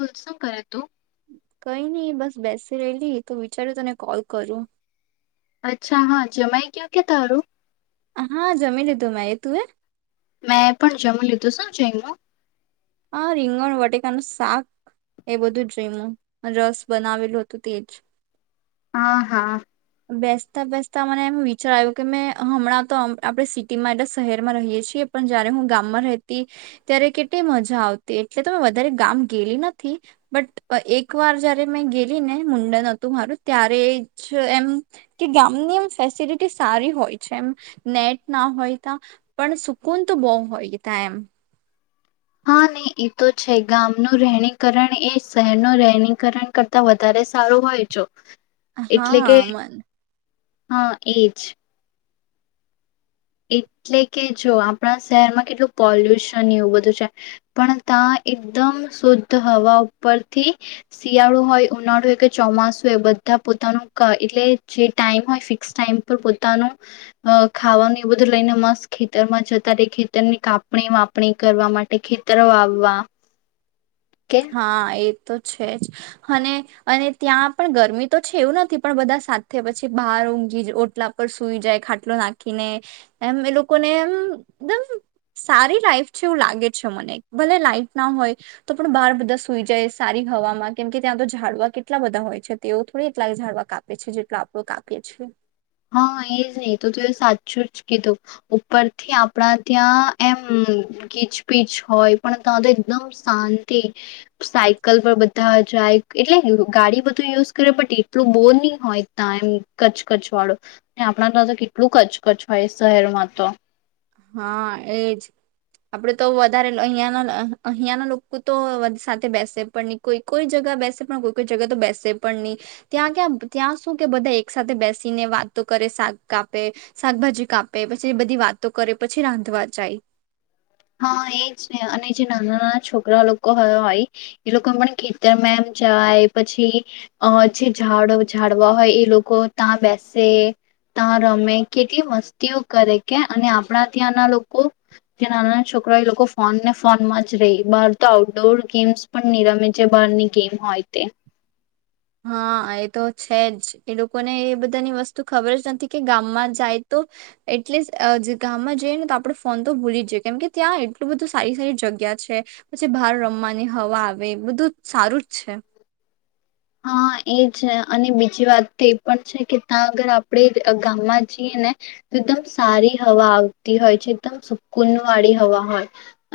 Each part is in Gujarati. બોલ શું કરે તું કઈ ની બસ બેસી રેલી તો વિચાર્યું તને કોલ કરું અચ્છા હા જમાઈ ગયો કે તારું હા જમી લીધું મે એ તું એ મેં પણ જમી લીધું શું જયમુ હ રીંગણ બટેકાનું શાક એ બધું જઈમું અને રસ બનાવેલું હતું તેજ હા હા બેસતા બેસતા મને એમ વિચાર આવ્યું કે મે હમણાં તો અમ આપણે સિટી માટે શહેરમાં રહીયે છીએ પણ જયારે હું ગામમાં રેહતી ત્યારે કેટલી મજ જા આવતી એટલે તો મેં વધારે ગામ ગેલી નથી બટ અ એક વાર જયારે મેં ગેલી ને મુંડન હતું મારું ત્યારે જ એમ કે ગામની એમ ફેસિલિટી સારી હોય છે એમ નેટ ના હોય તા પણ સુકૂન તો બહુ હોય તા એમ હા નહી એ તો છે ગામનું રહેણીકરણ એ શહેરનું રહેણીકરણ કરતા વધારે સારું હોય જો એટલે હા કે અમન હા એજ એટલે કે જો આપણા શહેરમાં કેટલું પોલ્યુશન એવું બધું છે પણ ત્યાં એકદમ શુદ્ધ હવા ઉપરથી શિયાળો હોય ઉનાળુ હોય કે ચોમાસું હોય બધા પોતાનું ક એટલે જે ટાઈમ હોય ફિક્સ ટાઈમ પર પોતાનું અ ખાવાની આ બધું લઈને મસ્ત ખેતરમાં જતા તે ખેતરની કાપણી વાપણી કરવા માટે ખેતરો આવવા હા એ તો છે જ અને અને ત્યાં પણ ગરમી તો છે એવું નથી પણ બધા સાથે પછી બહાર ઊંઘી જ ઉટલા પર સુઈ જાય ખાટલો નાખીને એમ એ લોકોને એમ એકદમ સારી લાઈફ છે એવું લાગે છે મને ભલે લાઈટ ના હોય તો પણ બહાર બધા સુઈ જાય સારી હવામાં કેમકે ત્યાં તો ઝાડવા કેટલા બધા હોય છે તેઓ થોડી એટલા ઝાડવા કાપે છે જેટલો આપડો કાપીએ છીએ હા એજ ને એ તો તું એ સાચું જ કીધું ઉપરથી આપણા ત્યાં એમ કીચ પીચ હોય પણ ત્યાં તો એકદમ શાંતિ સાયકલ પર બધા જાય એટલે ગાડી બધું યુઝ કરે બટ એટલું બોર ની હોય ત્યાં એમ કચકચ વાળો ને આપણા તા તો કેટલું કચકચ હોય શહેરમાં તો હા એજ આપડે તો વધારે લ અહિયાંયાના અહ અહિયાના લોકો તો વધ સાથે બેસે પણ ની કોઈ કોઈ જગા બેસે પણ કોઈ કોઈ જગા તો બેસે પણ નહી ત્યાં ક્યા ત્યાં શું કે બધા એક સાથે બેસીને વાતો કરે શાક કાપે શાકભાજી કાપે પછી બધી વાતો કરે પછી રાંધવા જાય. હા એ છે અને જે નાના નાના છોકરા લોકો હોય એ લોકો પણ ખેતરમાં એમ જાય પછી અ જે ઝાડ ઝાડવા હોય એ લોકો ત્યાં બેસે ત્યાં રમે કેટલી મસ્તીઓ કરે કે અને આપણા ત્યાંના લોકો જે નાના છોકરાએ લોકો ફોનને ફોનમાં જ રહી બહાર તો આઉટડોર ગેમ્સ પણ ની રમે છે બહારની ગેમ હોય તે હા એ તો છે જ એ લોકોને એ બધાની વસ્તુ ખબર જ નથી કે ગામમાં જાય તો એટલે જ અ જ ગામમાં જઈએ ને તો આપડે ફોન તો ભૂલી જ જઈએ કેમ કે ત્યાં એટલું બધું સારી સારી જગ્યા છે પછી બહાર રમવાની હવા આવે બધું સારું જ છે. હા એ છે અને બીજી વાત તો એ પણ છે કે ત્યાં આગર આપણે અ ગામમાં જઈએ ને તો એકદમ સારી હવા આવતી હોય છે એકદમ સુકુન વાળી હવા હોય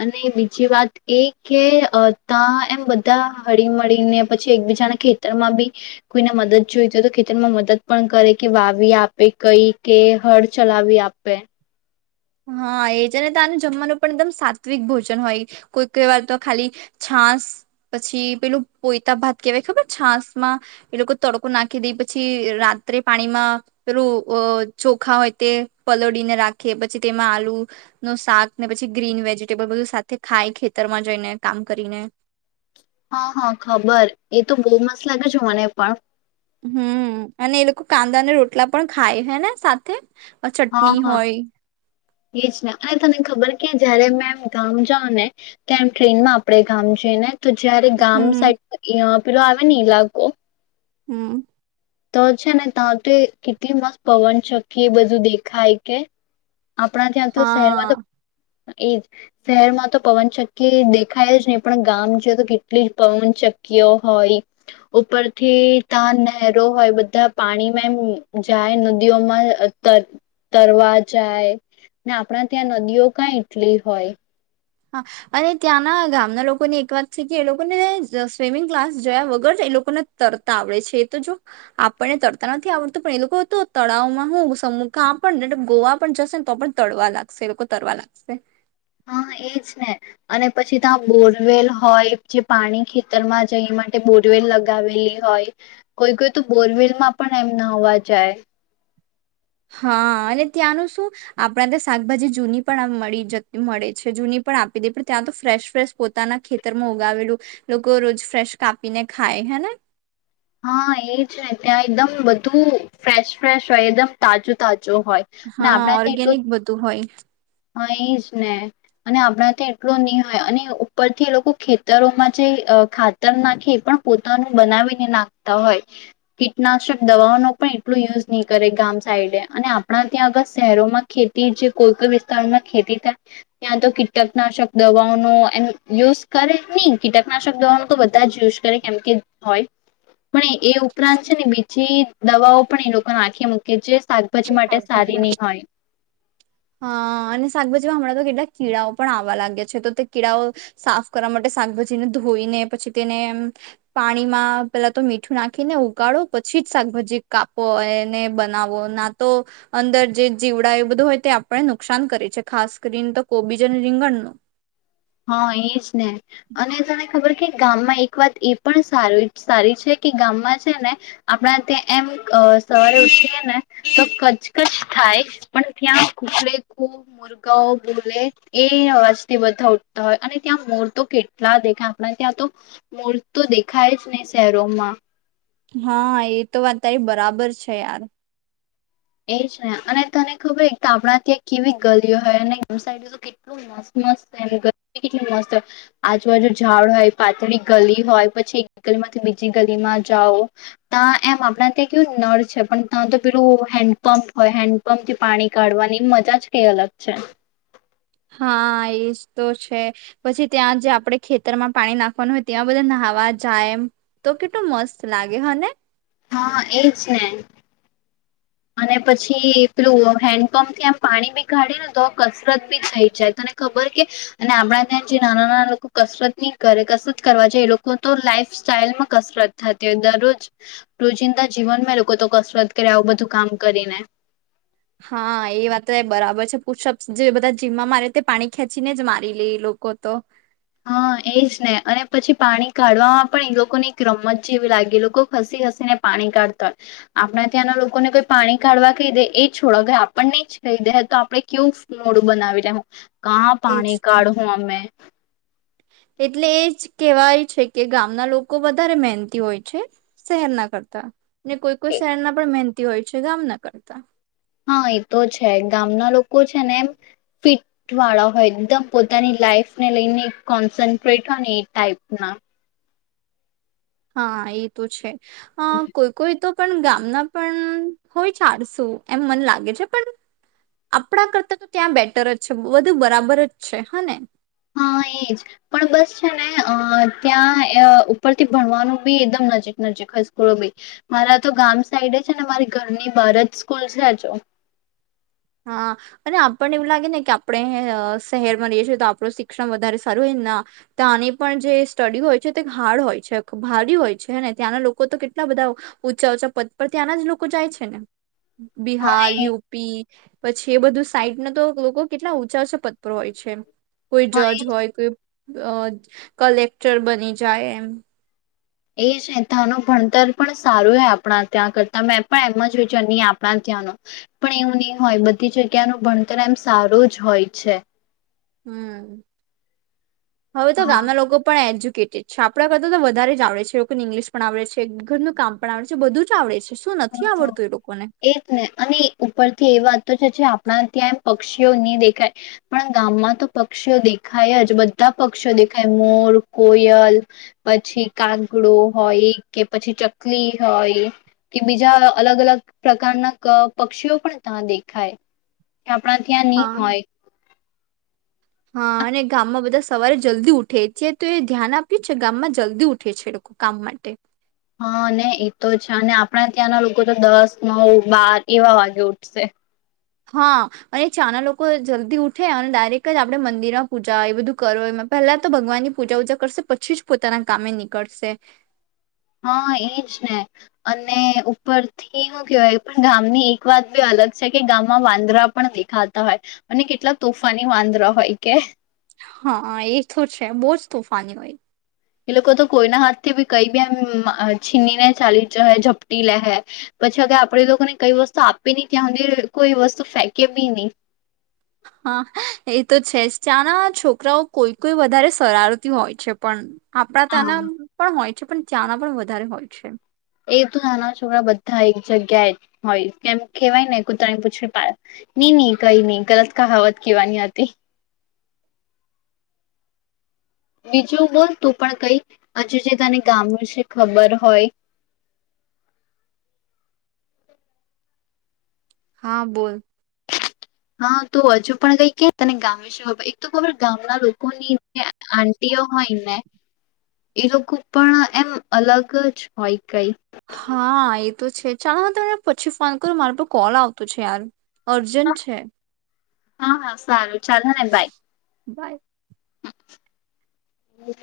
અને બીજી વાત એ કે અ તા એમ બધા હળી મળળીને પછી એકબીજાના ખેત ખેતરમાં બી કોઈને મદદ જોઈતી હોય તો ખેતરમાં મદદ પણ કરે કે વાવી આપે કઈ કે હળ ચલાવી આપે હા એ જ ને તા આને જમવાનું પણ એકદમ સાત્વિક ભોજન હોય કોઈ કોઈવાર તો ખાલી છાસ પછી પેલું પોયતા ભાત કેહેવાય ખબર છાસમાં એ લોકો તડકો નાખી દે પછી રાત્રે પાણીમાં પેલું અ ચોખા હોય તે પલળીને રાખે પછ પછી તેમાં આલુ નુ શાક ને પછી ગ્રીન વેજીિટેબલ બધું સાથે ખાય ખેતરમાં જઈને કામ કરીને હા હા ખબર એ તો બહુ મસ્ત લાગે છે મને પણ હમ અને એ લોકો કાંદા અને રોટલા પણ ખાય હે ને સાથે હા ચટણી હા હોય એજ ને અને તને ખબર કે જયારે મે એમ ગામ જાવ ને તેમ ટ્રેનમાં આપડે ગામ જઈને તો જયારે ગામ હમ સાઈડ એ અ પેલો આવે ને ઈલાકો હમ તો છે ને તા તો કેટલી મસ પવન ચક્કી એ બધું દેખાય કે આપણા ત્યાં તો શહેરમાં હા તો એજ શહેરમાં તો પવનચક્કી દેખાય જ નહી પણ ગામ જય તો કેટલી જ પવનચક્કીઓ હોય ઉપરથી તા નેરો હોય બધા પાણીમાં એમ જાય નદીઓમાં તર તરવા જાય ને આપણા ત્યાં નદીઓ કંઈ એટલી હોય. હા અને ત્યાંના ગામના લોકોની એક વાત છે કે એ લોકોને જે સ્વિમિંગ ક્લાસ જોયા વગર જ એ લોકોને તરતા આવડે છે એ તો જો આપણને તરતા નથી આવડતું પણ એ લોકો તો તળાવમાં હું સમુખા પણ નેતો ગોવા પણ જશે ને તો પણ તળવા લાગશે એ લોકો તરવા લાગશે હા એજ ને અને પછી ત્યાં બોરવેલ હોય જે પાણી ખેતરમાં જઈ માટે બોરવેલ લગાવેલી હોય કોઈ કોઈ તો બોરવેલમાં પણ એમ નાવા જાય. હા અને ત્યાંનું શું આપણા તો શાકભાજી જૂની પણ મળી જતી મળે છે જૂની પણ આપી દે પણ ત્યાં તો ફ્રેશ ફ્રેશ પોતાના ખેતરમાં ઉગાવેલું લોકો રોજ ફ્રેશ કાપીને ખાય હે ને હા એ જ ને ત્યાં એકદમ બધું ફ્રેશ ફ્રેશ હોય એકદમ તાજું તાજુ હા ઓર્ગેનિક બધું હોય હા એ જ ને અને આપણા ત્યાં એટલું નહ હોય અને ઉપરથી એ લોકો ખેતરોમાં જે ખાતર નાખે એ પણ પોતાનું બનાવીને નાખતા હોય કીટનાશક દવાઓ ન પણ એટલો યુઝ નહી કરે ગામ સાઈડે અને આપણા ત્યાં અગર શહેરોમાં ખેતી જે કોઈઈ માં ખેતી થાય ત્યાં તો કીટકનાશક દવાઓનો એમ યુઝ કરે નહી કીટકનાશક દવાનો તો બધા જ યુઝ કરે કેમ કે હોય પણ એ ઉપરાંત છે ને બીજી દવાઓ પણ એ લોકોને આંખે મૂકી છે શાકભાજી માટે સારી નહી હોય હા અને શાકભાજીમાં હમણાં તો કેટલાક કીડાઓ પણ આવવા લાગ્યા છે તો તે કીડાઓ સાફ કરવા માટે શાકભાજીને ધોઈને પછી તેને પાણીમાં પેલા તો મીઠું નાખીને ઉગાળો પછી જ શાકભાજી કાપો એને બનાવો ના તો અંદર જે જીવડા એવું બધું હોય તે આપણે નુકસાન કરીે છે ખાસ કરીને તો કોબીજ અને રીંગણનું હા એ ને અને તણે ખબર કે ગામમાં એક વાત એ પણ સારી છે કે ગામમાં છે ને આપણા ત્યાં એમ અ સાર ઉછઠી ને તો કજકજ થાય પણ ત્યાં ખૂકડ ખૂ મુર્ગાઓ બોલે એ અ વાજથી બધા હોય અને ત્યાં મૂર્ તો કેટલા દેખાય આપણા ત્યાં તો મૂર્ તો દેખાય જ ને શહેરોમાં હા એ તો વાત તારી બરાબર છે યાર એજ ને અને તને ખબર આપણા ત્યાં કેવી ગલીઓ હોય અને તો કેટલું મત મસ્ત ગ કેટલી મસ્ત આજુબાજુ ઝાડ હોય પાતળી ગલી હોય પછી એક ગલીમાંથી બીજી ગલીમાં જાઓ ત્યાં એમ આપણા ત્યાં કેવું નળ છે પણ ત્યાં તો પેલું હેન્ડ પંપ હોય હેન્ડપંપ થી પાણી કાઢવાની મજા જ કઈ અલગ છે હા એજ તો છે પછી ત્યાં જે આપડ ખેતરમાં પાણી નાખવાનું હોય ત્યાં બધા નહાવા જાય એમ તો કેટલું મસ્ત લાગે હને હા એજ ને અને પછી પેલું હેન્ડપંપ કે એમ પાણી બી કાઢી ને તો કસરત બી થઈ જાય તને ખબર કે અને આપણા ત્યાં જે નાના નાના લોકો કસરત નહી કરે કસરત કરવા જાય એ લોકો તો લાઈફ સ્ટાઈલમાં કસરત થતી હોય દરરોજ રોજિંદા જીવનમાં એ લોકો તો કસરત કરે આવું બધું કામ કરીને હા એ વાત તો બરાબર છે પુષપ જે બધા જીમમાં મારે તે પાણી ખેંચીને જ મારી લે લોકો તો હા એ જ ને અને પછી પાણી કાઢવામાં પણ એ લોકોની એક રમત જેવી લાગી લોકો ખસી હસી ને પાણી કાઢતા હોય આપણા ત્યાંના લોકોને કોઈ પાણી કાઢવા કહી દે એ છોડ આપને નહી જ કહી દે તો આપણે કેવું મોડું બનાવી લેવું કં એજ પાણી તો કાઢું અમે એટલે એ જ કહેવાય છે કે ગામના લોકો વધારે મહેનતી હોય છે, શહેરના કરતા. ને કોઈ કોઈ શહેર ના પણ મહેનંતી હોય છે ગામ ના કરતા. હા, એ તો છે. ગામના લોકો છે ને એમ ફિટ વાળા હોય એકદમ પોતાની લાઈફને લઈને કોન્સન્ટ્રેટ હોય ને એ ટાઈપના. હા, એ તો છે. અહ કોઈ કોઈ તો પણ ગામના પણ હોય ચાડસું એમ મન લાગે છે. પણ આપણા કરતા તો ત્યાં બેટર જ છે બધું બરાબર જ છે હ ને. હા, એજ પણ બસ છે ને અહ ત્યાં અહ ઉપરથી ભણવાનું બી એકદમ નજીક નજીક હસ્કૂલો બી મારા તો ગામ સાઈડ છે ને મારી ઘરની બાર જ સ્કૂલ છે જો. હા અને આપણને એવું લાગે ને કે આપણે અહ શહેર માં રહીએ છીએ તો આપણું શિક્ષણ વધારે સારું હોયને ના ત્યાંની પણ જે સ્ટડી હોય છે તે હાર્ડ હોય છે ભારી હોય છે. હૈને ત્યાંના લોકો તો કેટલા બધા ઊંચા ચા પદ પર ત્યાંના જ લોકો જાય છે ને. હા બિહાર, એ યુ પી પછી એ બધું સાઈટ ના તો લોકો કેટલા ઊંચા છ પત્તો હોય છે. કોઈ જજ હા હોય કોઈ અહ કલેક્ટર બની જાય એમ. એ છે તંનું ભણતર પણ સારું હો આપણા ત્યાં કરતા મેં પણ એમ જ વિચાર નહી આપણા ત્યાંનું. પણ એવું નહી હોય બધી જગ્યાનું ભણતર એમ સારું જ હોય છે. હમ્મ. હવે તો હા ગામના લોકો પણ એજુ કે કે છે આપણા કરતા તો વધારે જ આવડે છે લોકોને ઇંગ્લિશ પણ આવડે છે ઘરનું કામ પણ આવડે છે બધું જ આવડે છે. શું નથી હા આ, આવડતું એ લોકોને એજ ને અને ઉપર થી એ વાત તો જે છે આપણા ત્યાં પક્ષીઓ નહી દેખાય પણ ગામમાં તો પક્ષીઓ દેખાય જ. બધા પક્ષીઓ દેખાય મોર, કોયલ, પછી કાગડો હોય, કે પછી ચકલી હોય કે બીજા ના અલગ અલગ પ્રકારના ક પક્ષીઓ પણ ત્યાં દેખાય. આપણા ત્યાં ની હા હોય. હા અને ગામમાં બધા સવારે જલ્દી ઉઠે છે તો એ ધ્યાન આપ્યું છે ગામમાં જલ્દી ઉઠે છે લોકો કામ માટે. હા ને એતો છે અને આપણા ત્યાંના લોકો તો દસ, નવ, બાર એવા વાગે ઉઠશે. હા અને ચાના લોકો જલ્દી ઉઠે અને ડાયરેક્ટ જ આપણેે મંદિરમાં પૂજા એ બધું કર પહેલા તો ભગવાનની પૂજા ઉજા કરશે પછી જ પોતાના કામે નીકળશે. હા, એજ ને અને ઉપરથી હું કેવાય પણ ગામની એક વાત બી અલગ છે કે ગામમાં વાંદરા પણ દેખાતા હોય. અને કેટલા તોફાની વાંદરા હોય કે હા, એ તો છે બહુ જ તોફાની હોય. એ લોકો તો કોઈના હાથથી બી કઈ બી એમ અહ છીનીને ચાલી જ ઝપટી લે હે. પછી આગે આપણે લોકોને કઈ વસ્તુ આપી નહી ત્યાં હુદી કોઈ વસ્તુ ફેંકે બી નહી. હા એ તો છે જ ચાના છોકરાઓ કોઈ કોઈ વધારે સરારતી હોય છે પણ. આપડા હા. તાના પણ હોય છે પણ ત્યાંના પણ વધારે હોય છે. એ તો નાના છોકરા બધા એક જગ્યાએ જ હોય કેમ કેહેવાય ને કૂતરાની પૂછડી પાડ. ની ની કઈ નહી ગલત કાહવત કહેવાની હતી. બીજું બોલ તું પણ કઈ. હજુ જે તને ગામ વિશે ખબર હોય. હા બોલ. હા, તો હજુ પણ કઈ કે તને ગામે શું ખબર એક તો ખબર ગામના લોકોની જે આંટીઓ હોય ને એ લોકો પણ એમ અલગ જ હોય કઈ. હા, એ તો છે ચાલો હું તમને પછી ફોન કરું મારે પર કોલ આવતો છે યાર. અર્જન્ટન્ટ છે. હા હા સારું. ચાલ હેને બાય. બાય હમ્મ [inaudible]